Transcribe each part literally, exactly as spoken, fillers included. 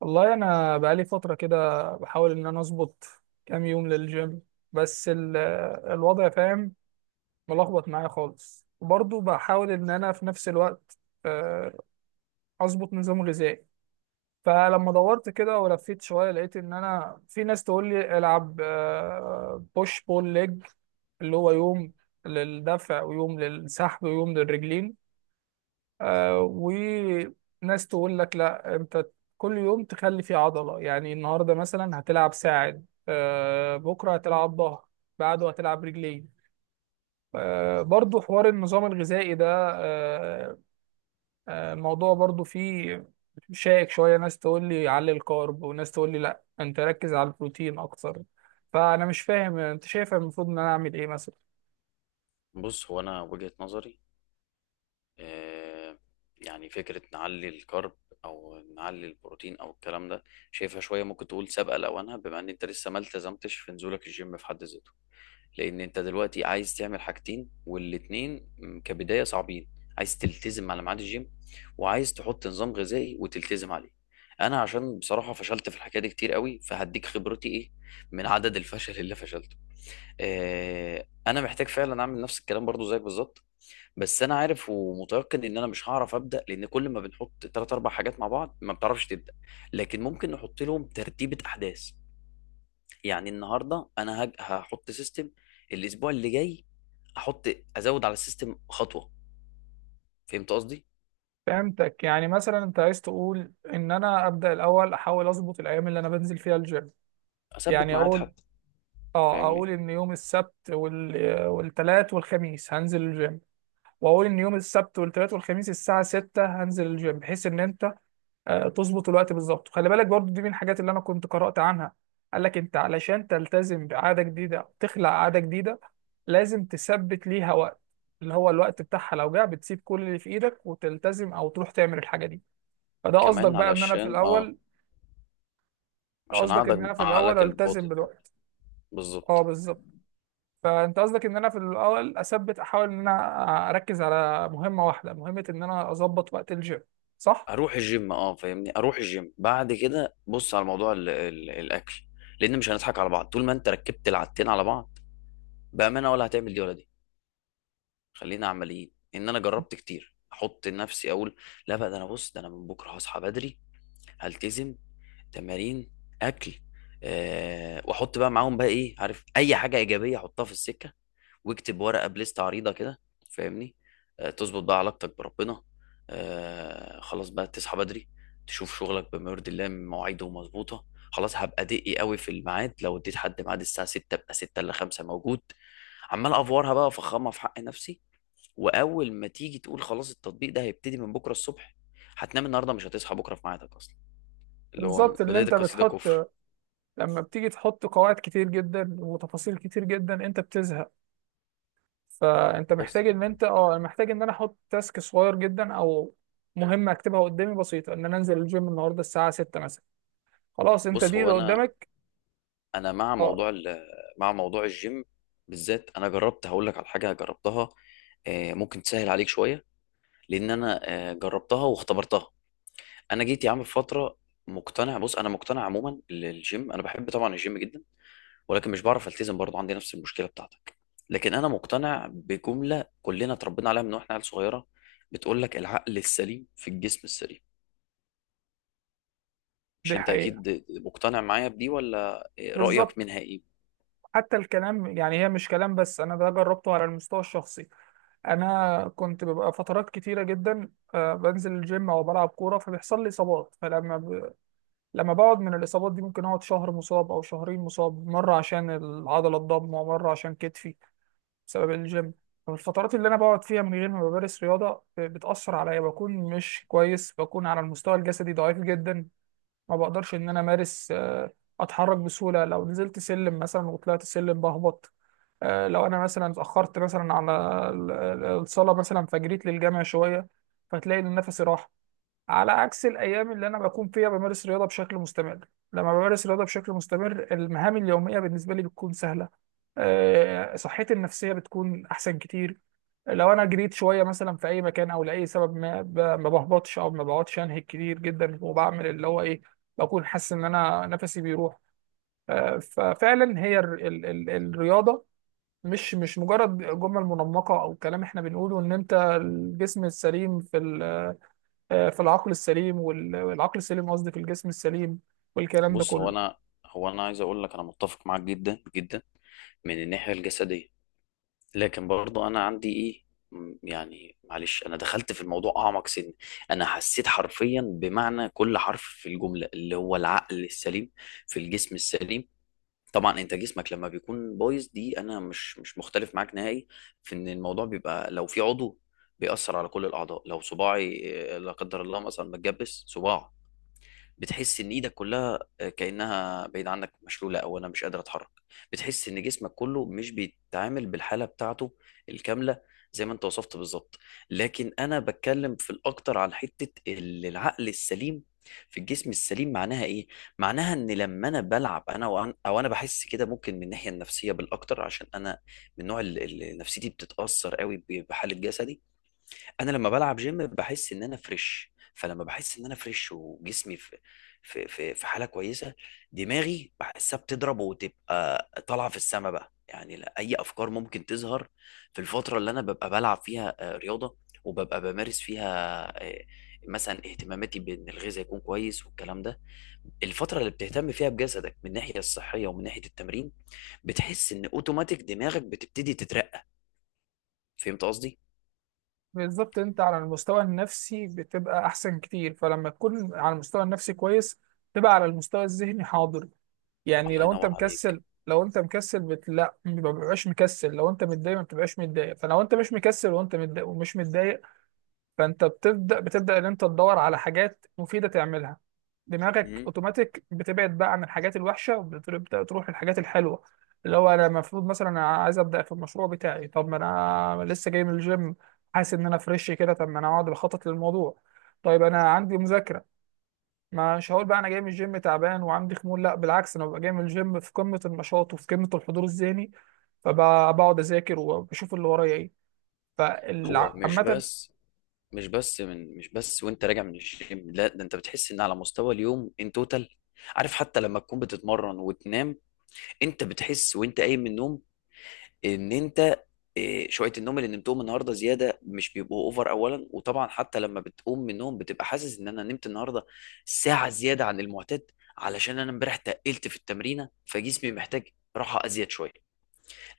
والله انا بقالي فتره كده بحاول ان انا اظبط كام يوم للجيم. بس ال- الوضع فاهم ملخبط معايا خالص، وبرضه بحاول ان انا في نفس الوقت، آه، اظبط نظام غذائي. فلما دورت كده ولفيت شويه لقيت ان انا في ناس تقول لي العب بوش بول ليج، اللي هو يوم للدفع ويوم للسحب ويوم للرجلين. آه وناس تقول لك لا، انت كل يوم تخلي فيه عضلة، يعني النهاردة مثلا هتلعب ساعد، آه بكرة هتلعب ظهر، بعده هتلعب رجلين. آه برضو حوار النظام الغذائي ده. آه آه الموضوع برضو فيه شائك شوية. ناس تقول لي علي الكارب وناس تقول لي لا، انت ركز على البروتين اكتر. فانا مش فاهم، انت شايف المفروض ان انا اعمل ايه مثلا؟ بص، هو انا وجهة نظري. آه، يعني فكرة نعلي الكرب او نعلي البروتين او الكلام ده شايفها شوية، ممكن تقول سابقة لأوانها، بما ان انت لسه ما التزمتش في نزولك الجيم في حد ذاته. لان انت دلوقتي عايز تعمل حاجتين، والاتنين م، كبداية صعبين. عايز تلتزم على ميعاد الجيم، وعايز تحط نظام غذائي وتلتزم عليه. انا عشان بصراحة فشلت في الحكاية دي كتير قوي، فهديك خبرتي ايه من عدد الفشل اللي فشلته. آه، انا محتاج فعلا اعمل نفس الكلام برضو زيك بالظبط. بس انا عارف ومتيقن ان انا مش هعرف ابدا، لان كل ما بنحط ثلاث اربع حاجات مع بعض ما بتعرفش تبدا. لكن ممكن نحط لهم ترتيبه احداث. يعني النهارده انا هج- هحط سيستم، الاسبوع اللي جاي احط، ازود على السيستم خطوه. فهمت قصدي؟ فهمتك. يعني مثلا انت عايز تقول ان انا ابدا الاول احاول اظبط الايام اللي انا بنزل فيها الجيم. اثبت يعني ميعاد اقول، حتى. اه فاهمني؟ اقول ان يوم السبت وال... والتلات والخميس هنزل الجيم. واقول ان يوم السبت والتلات والخميس الساعه ستة هنزل الجيم، بحيث ان انت، آه، تظبط الوقت بالظبط. خلي بالك برضو، دي من الحاجات اللي انا كنت قرأت عنها. قال لك انت علشان تلتزم بعاده جديده أو تخلق عاده جديده لازم تثبت ليها وقت، اللي هو الوقت بتاعها لو جه بتسيب كل اللي في ايدك وتلتزم او تروح تعمل الحاجه دي. فده قصدك كمان بقى ان انا في علشان اه الاول، عشان قصدك ان عقلك انا في الاول عقلك التزم الباطن برضه. بالوقت. اه بالظبط. بالظبط. فانت قصدك ان انا في الاول اثبت، احاول ان انا اركز على مهمه واحده، مهمه ان انا اظبط وقت الجيم، صح؟ اروح الجيم، اه فاهمني، اروح الجيم بعد كده بص على موضوع ال- ال- الاكل. لان مش هنضحك على بعض طول ما انت ركبت العادتين على بعض، بامانه ولا هتعمل دي ولا دي. خلينا عمليين، ان انا جربت كتير احط نفسي اقول: لا بقى، ده انا بص ده انا من بكره هصحى بدري، هلتزم تمارين، اكل، أه واحط بقى معاهم بقى ايه، عارف اي حاجه ايجابيه احطها في السكه، واكتب ورقه بليست عريضه كده، فاهمني؟ آه، تظبط بقى علاقتك بربنا، آه، خلاص بقى تصحى بدري، تشوف شغلك بما يرضي الله، مواعيده مظبوطه، خلاص هبقى دقي قوي في الميعاد، لو اديت حد ميعاد الساعه ستة ابقى ستة الا خمسة موجود، عمال افورها بقى وافخمها في حق نفسي. واول ما تيجي تقول خلاص التطبيق ده هيبتدي من بكره الصبح، هتنام النهارده مش هتصحى بكره في ميعادك اصلا. اللي هو بالظبط. اللي بدايه انت القصيده بتحط، كفر. لما بتيجي تحط قواعد كتير جدا وتفاصيل كتير جدا انت بتزهق. فانت بس. محتاج ان انت اه محتاج ان انا احط تاسك صغير جدا، او مهمه اكتبها قدامي بسيطه، ان انا انزل الجيم النهارده الساعه ستة مثلا، خلاص انت بص، دي هو اللي انا قدامك. انا مع اه موضوع ال- مع موضوع الجيم بالذات. انا جربت، هقول لك على حاجه جربتها، آه، ممكن تسهل عليك شويه، لان انا آه، جربتها واختبرتها. انا جيت يا عم في فتره مقتنع، بص انا مقتنع عموما للجيم، انا بحب طبعا الجيم جدا، ولكن مش بعرف التزم برضه، عندي نفس المشكله بتاعتك. لكن انا مقتنع بجمله كلنا اتربينا عليها من واحنا عيال صغيره، بتقول لك: العقل السليم في الجسم السليم. دي مش انت حقيقه. اكيد مقتنع معايا؟ بدي ولا رايك بالظبط. منها ايه؟ حتى الكلام، يعني هي مش كلام بس، انا ده جربته على المستوى الشخصي. انا كنت ببقى فترات كتيره جدا، آه، بنزل الجيم او بلعب كوره فبيحصل لي اصابات. فلما ب... لما بقعد من الاصابات دي ممكن اقعد شهر مصاب او شهرين مصاب، مره عشان العضله الضامه ومره عشان كتفي، بسبب الجيم. فالفترات اللي انا بقعد فيها من غير ما بمارس رياضه، آه، بتاثر عليا، بكون مش كويس، بكون على المستوى الجسدي ضعيف جدا. ما بقدرش ان انا امارس، آه، اتحرك بسهوله. لو نزلت سلم مثلا وطلعت سلم بهبط. آه، لو انا مثلا اتاخرت مثلا على ال- ال- الصلاه مثلا فجريت للجامع شويه فتلاقي ان نفسي راح. على عكس الايام اللي انا بكون فيها بمارس رياضه بشكل مستمر، لما بمارس رياضه بشكل مستمر المهام اليوميه بالنسبه لي بتكون سهله. آه، صحتي النفسيه بتكون احسن كتير. لو انا جريت شويه مثلا في اي مكان او لاي سبب، ما ب- ما بهبطش او ما بقعدش، انهك كتير جدا، وبعمل اللي هو ايه، بكون حاسس ان انا نفسي بيروح. آه، ففعلا هي ال- ال- ال- الرياضه مش مش مجرد جمل منمقة أو كلام إحنا بنقوله إن أنت الجسم السليم في ال- آه، في العقل السليم، وال- والعقل السليم، قصدي في الجسم السليم، والكلام ده بص هو كله. انا هو انا عايز اقول لك انا متفق معاك جدا جدا من الناحيه الجسديه. لكن برضه انا عندي ايه، م- يعني معلش انا دخلت في الموضوع اعمق سن. انا حسيت حرفيا بمعنى كل حرف في الجمله اللي هو العقل السليم في الجسم السليم. طبعا انت جسمك لما بيكون بايظ، دي انا مش مش مختلف معاك نهائي، في ان الموضوع بيبقى لو في عضو بيأثر على كل الاعضاء. لو صباعي آه، لا قدر الله مثلا متجبس صباعه، بتحس ان ايدك كلها آه، كانها بعيد عنك مشلوله، او انا مش قادر اتحرك، بتحس ان جسمك كله مش بيتعامل بالحاله بتاعته الكامله. زي ما انت وصفت بالظبط. لكن انا بتكلم في الاكتر على حته ال- العقل السليم في الجسم السليم. معناها ايه؟ معناها ان لما انا بلعب انا وأنا او انا بحس كده، ممكن من الناحيه النفسيه بالاكتر، عشان انا من نوع ال- ال- نفسيتي بتتاثر قوي ب- بحاله جسدي. انا لما بلعب جيم بحس ان انا فريش، فلما بحس ان انا فريش وجسمي في في في في حاله كويسه، دماغي بحسها بتضرب وتبقى طالعه في السما بقى. يعني لا اي افكار ممكن تظهر في الفتره اللي انا ببقى بلعب فيها آه، رياضه وببقى بمارس فيها، آه، مثلا اهتماماتي بان الغذاء يكون كويس والكلام ده. الفتره اللي بتهتم فيها بجسدك من الناحيه الصحيه ومن ناحيه التمرين، بتحس ان اوتوماتيك دماغك بتبتدي تترقى. فهمت قصدي؟ بالظبط. أنت على المستوى النفسي بتبقى أحسن كتير، فلما تكون على المستوى النفسي كويس تبقى على المستوى الذهني حاضر. يعني الله لو أنت ينور عليك. مكسل لو أنت مكسل، بت... لا، ما بتبقاش مكسل. لو أنت متضايق، ما بتبقاش متضايق. فلو أنت مش مكسل وأنت متضايق ومش متضايق، فانت بتبدا بتبدا ان انت تدور على حاجات مفيده تعملها. دماغك اوتوماتيك بتبعد بقى عن الحاجات الوحشه وبتبدا تروح للحاجات الحلوه. اللي هو انا المفروض مثلا، انا عايز ابدا في المشروع بتاعي، طب ما انا لسه جاي من الجيم حاسس ان انا فريش كده، طب ما انا اقعد بخطط للموضوع. طيب انا عندي مذاكره، مش هقول بقى انا جاي من الجيم تعبان وعندي خمول، لا بالعكس، انا ببقى جاي من الجيم في قمه النشاط وفي قمه الحضور الذهني، فبقعد اذاكر وبشوف اللي ورايا ايه. هو مش فعامة، بس مش بس من مش بس وانت راجع من الجيم، لا ده انت بتحس ان على مستوى اليوم ان توتال، عارف، حتى لما تكون بتتمرن وتنام انت بتحس وانت قايم من النوم ان انت إيه، شويه النوم اللي نمتهم النهارده زياده مش بيبقوا اوفر اولا. وطبعا حتى لما بتقوم من النوم بتبقى حاسس ان انا نمت النهارده ساعه زياده عن المعتاد، علشان انا امبارح تقلت في التمرينه فجسمي محتاج راحه ازيد شويه.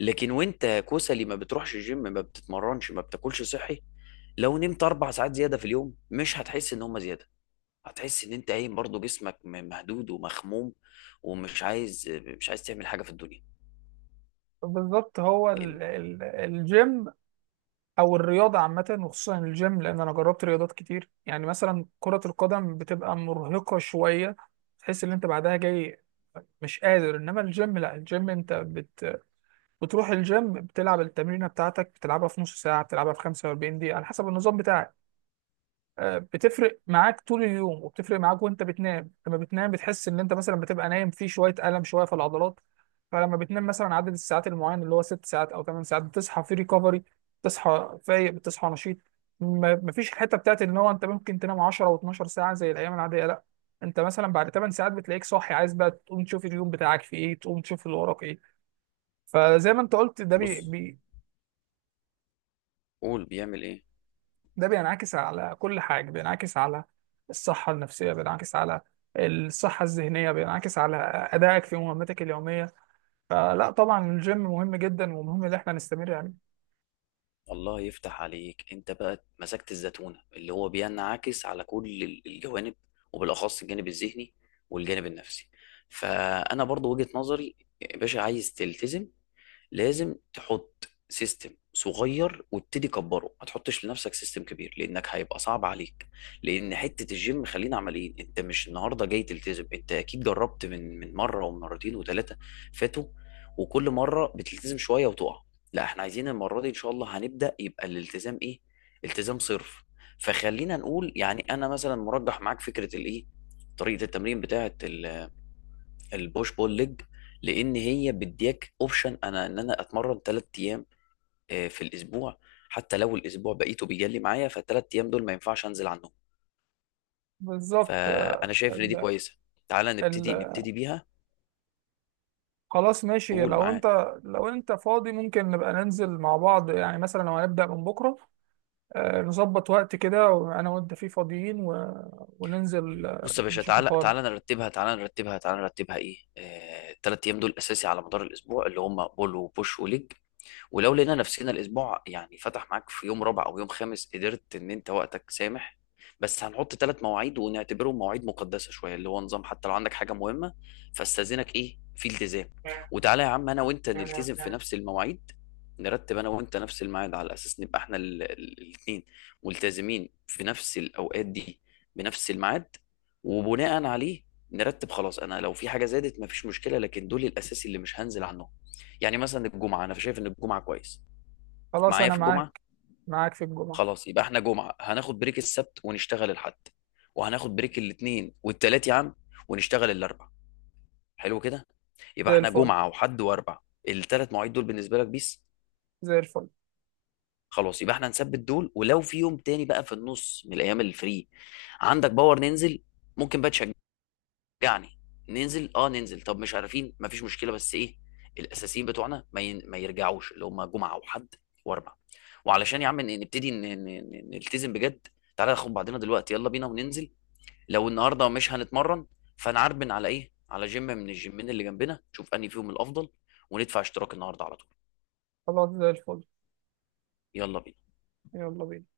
لكن وانت كسلي ما بتروحش الجيم، ما بتتمرنش، ما بتاكلش صحي، لو نمت اربع ساعات زياده في اليوم مش هتحس ان هم زياده، هتحس ان انت قايم برضه جسمك م- مهدود ومخموم، ومش عايز مش عايز تعمل حاجه في الدنيا، بالظبط هو لان ال- ال- الجيم او الرياضه عامه، وخصوصا الجيم، لان انا جربت رياضات كتير. يعني مثلا كره القدم بتبقى مرهقه شويه، تحس ان انت بعدها جاي مش قادر، انما الجيم لا. الجيم انت بت... بتروح الجيم بتلعب التمرينه بتاعتك، بتلعبها في نص ساعه، بتلعبها في خمسة وأربعين دقيقه على حسب النظام بتاعك. آه، بتفرق معاك طول اليوم، وبتفرق معاك وانت بتنام. لما بتنام بتحس ان انت مثلا بتبقى نايم في شويه الم، شويه في العضلات. فلما بتنام مثلا عدد الساعات المعين، اللي هو ست ساعات او ثمان ساعات، بتصحى في ريكفري، بتصحى فايق، بتصحى نشيط. ما- مفيش الحته بتاعت ان هو انت ممكن تنام عشرة و12 ساعه زي الايام العاديه، لا. انت مثلا بعد ثمان ساعات بتلاقيك صاحي، عايز بقى تقوم تشوف اليوم بتاعك في ايه، تقوم تشوف اللي وراك ايه. فزي ما انت قلت، ده بي بص بي، قول بيعمل ايه. ده بينعكس على كل حاجة. بينعكس على الصحة النفسية، بينعكس على الصحة الذهنية، بينعكس على أدائك في مهمتك اليومية. فلا، طبعا الجيم مهم جدا، ومهم إن احنا نستمر يعني. الله يفتح عليك، انت بقى مسكت الزتونه، اللي هو بينعكس على كل ال- الجوانب، وبالاخص الجانب الذهني والجانب النفسي. فانا برضو وجهه نظري يا باشا، عايز تلتزم لازم تحط سيستم صغير وابتدي كبره، ما تحطش لنفسك سيستم كبير لانك هيبقى صعب عليك. لان حته الجيم، خلينا عمليين، انت مش النهارده جاي تلتزم، انت اكيد جربت من من مره ومرتين وثلاثه فاتوا، وكل مره بتلتزم شويه وتقع. لا احنا عايزين المره دي ان شاء الله هنبدا، يبقى الالتزام ايه؟ التزام صرف. فخلينا نقول، يعني انا مثلا مرجح معاك فكره الايه، طريقه التمرين بتاعه البوش بول ليج، لان هي بديك اوبشن انا ان انا اتمرن ثلاث ايام آه، في الاسبوع، حتى لو الاسبوع بقيته بيجلي معايا، فالثلاث ايام دول ما ينفعش انزل عنهم. بالظبط. فانا آه، شايف ان دي ال... كويسه، تعالى نبتدي ال... نبتدي بيها. خلاص ماشي. قول لو انت معاك. لو انت فاضي ممكن نبقى ننزل مع بعض، يعني مثلا لو هنبدأ من بكرة، آه، نظبط وقت كده وانا وانت فيه فاضيين، و... وننزل بص آه، يا باشا، نشوف تعالى الحوار. تعالى نرتبها تعالى نرتبها تعالى نرتبها ايه، آه، الثلاث ايام دول اساسي على مدار الاسبوع، اللي هم بول وبوش وليج. ولو لقينا نفسنا الاسبوع يعني فتح معاك في يوم رابع او يوم خامس، قدرت ان انت وقتك سامح، بس هنحط ثلاث مواعيد ونعتبرهم مواعيد مقدسه شويه اللي هو نظام، حتى لو عندك حاجه مهمه فاستاذنك ايه في التزام، وتعالى يا عم انا وانت نلتزم في نفس المواعيد. نرتب انا وانت نفس الميعاد على اساس نبقى احنا الاثنين ملتزمين في نفس الاوقات دي، بنفس الميعاد. وبناء عليه نرتب، خلاص انا لو في حاجه زادت مفيش مشكله، لكن دول الاساسي اللي مش هنزل عنه. يعني مثلا الجمعه، انا شايف ان الجمعه كويس. خلاص معايا انا في الجمعه؟ معاك. معاك في الجمعة. خلاص يبقى احنا جمعه، هناخد بريك السبت ونشتغل الحد، وهناخد بريك الاثنين والتلات يا عم، ونشتغل الاربع. حلو كده. يبقى زي احنا الفل. جمعه وحد واربع. الثلاث مواعيد دول بالنسبه لك بيس؟ زي الفل. خلاص يبقى احنا هنثبت دول، ولو في يوم تاني بقى في النص من الايام الفري عندك باور ننزل، ممكن بقى تشجع يعني، ننزل اه ننزل طب مش عارفين مفيش مشكله، بس ايه، الاساسيين بتوعنا ما, ين... ما يرجعوش، اللي هم جمعه وحد واربع. وعلشان يا عم ن- نبتدي ن... ن... ن- نلتزم بجد، تعالى ناخد بعضنا دلوقتي يلا بينا وننزل. لو النهارده مش هنتمرن، فنعربن على ايه، على جيم من الجيمين اللي جنبنا، نشوف انهي فيهم الافضل، وندفع اشتراك النهارده على طول. خلاص زي الفل. يلا بينا. يلا بينا.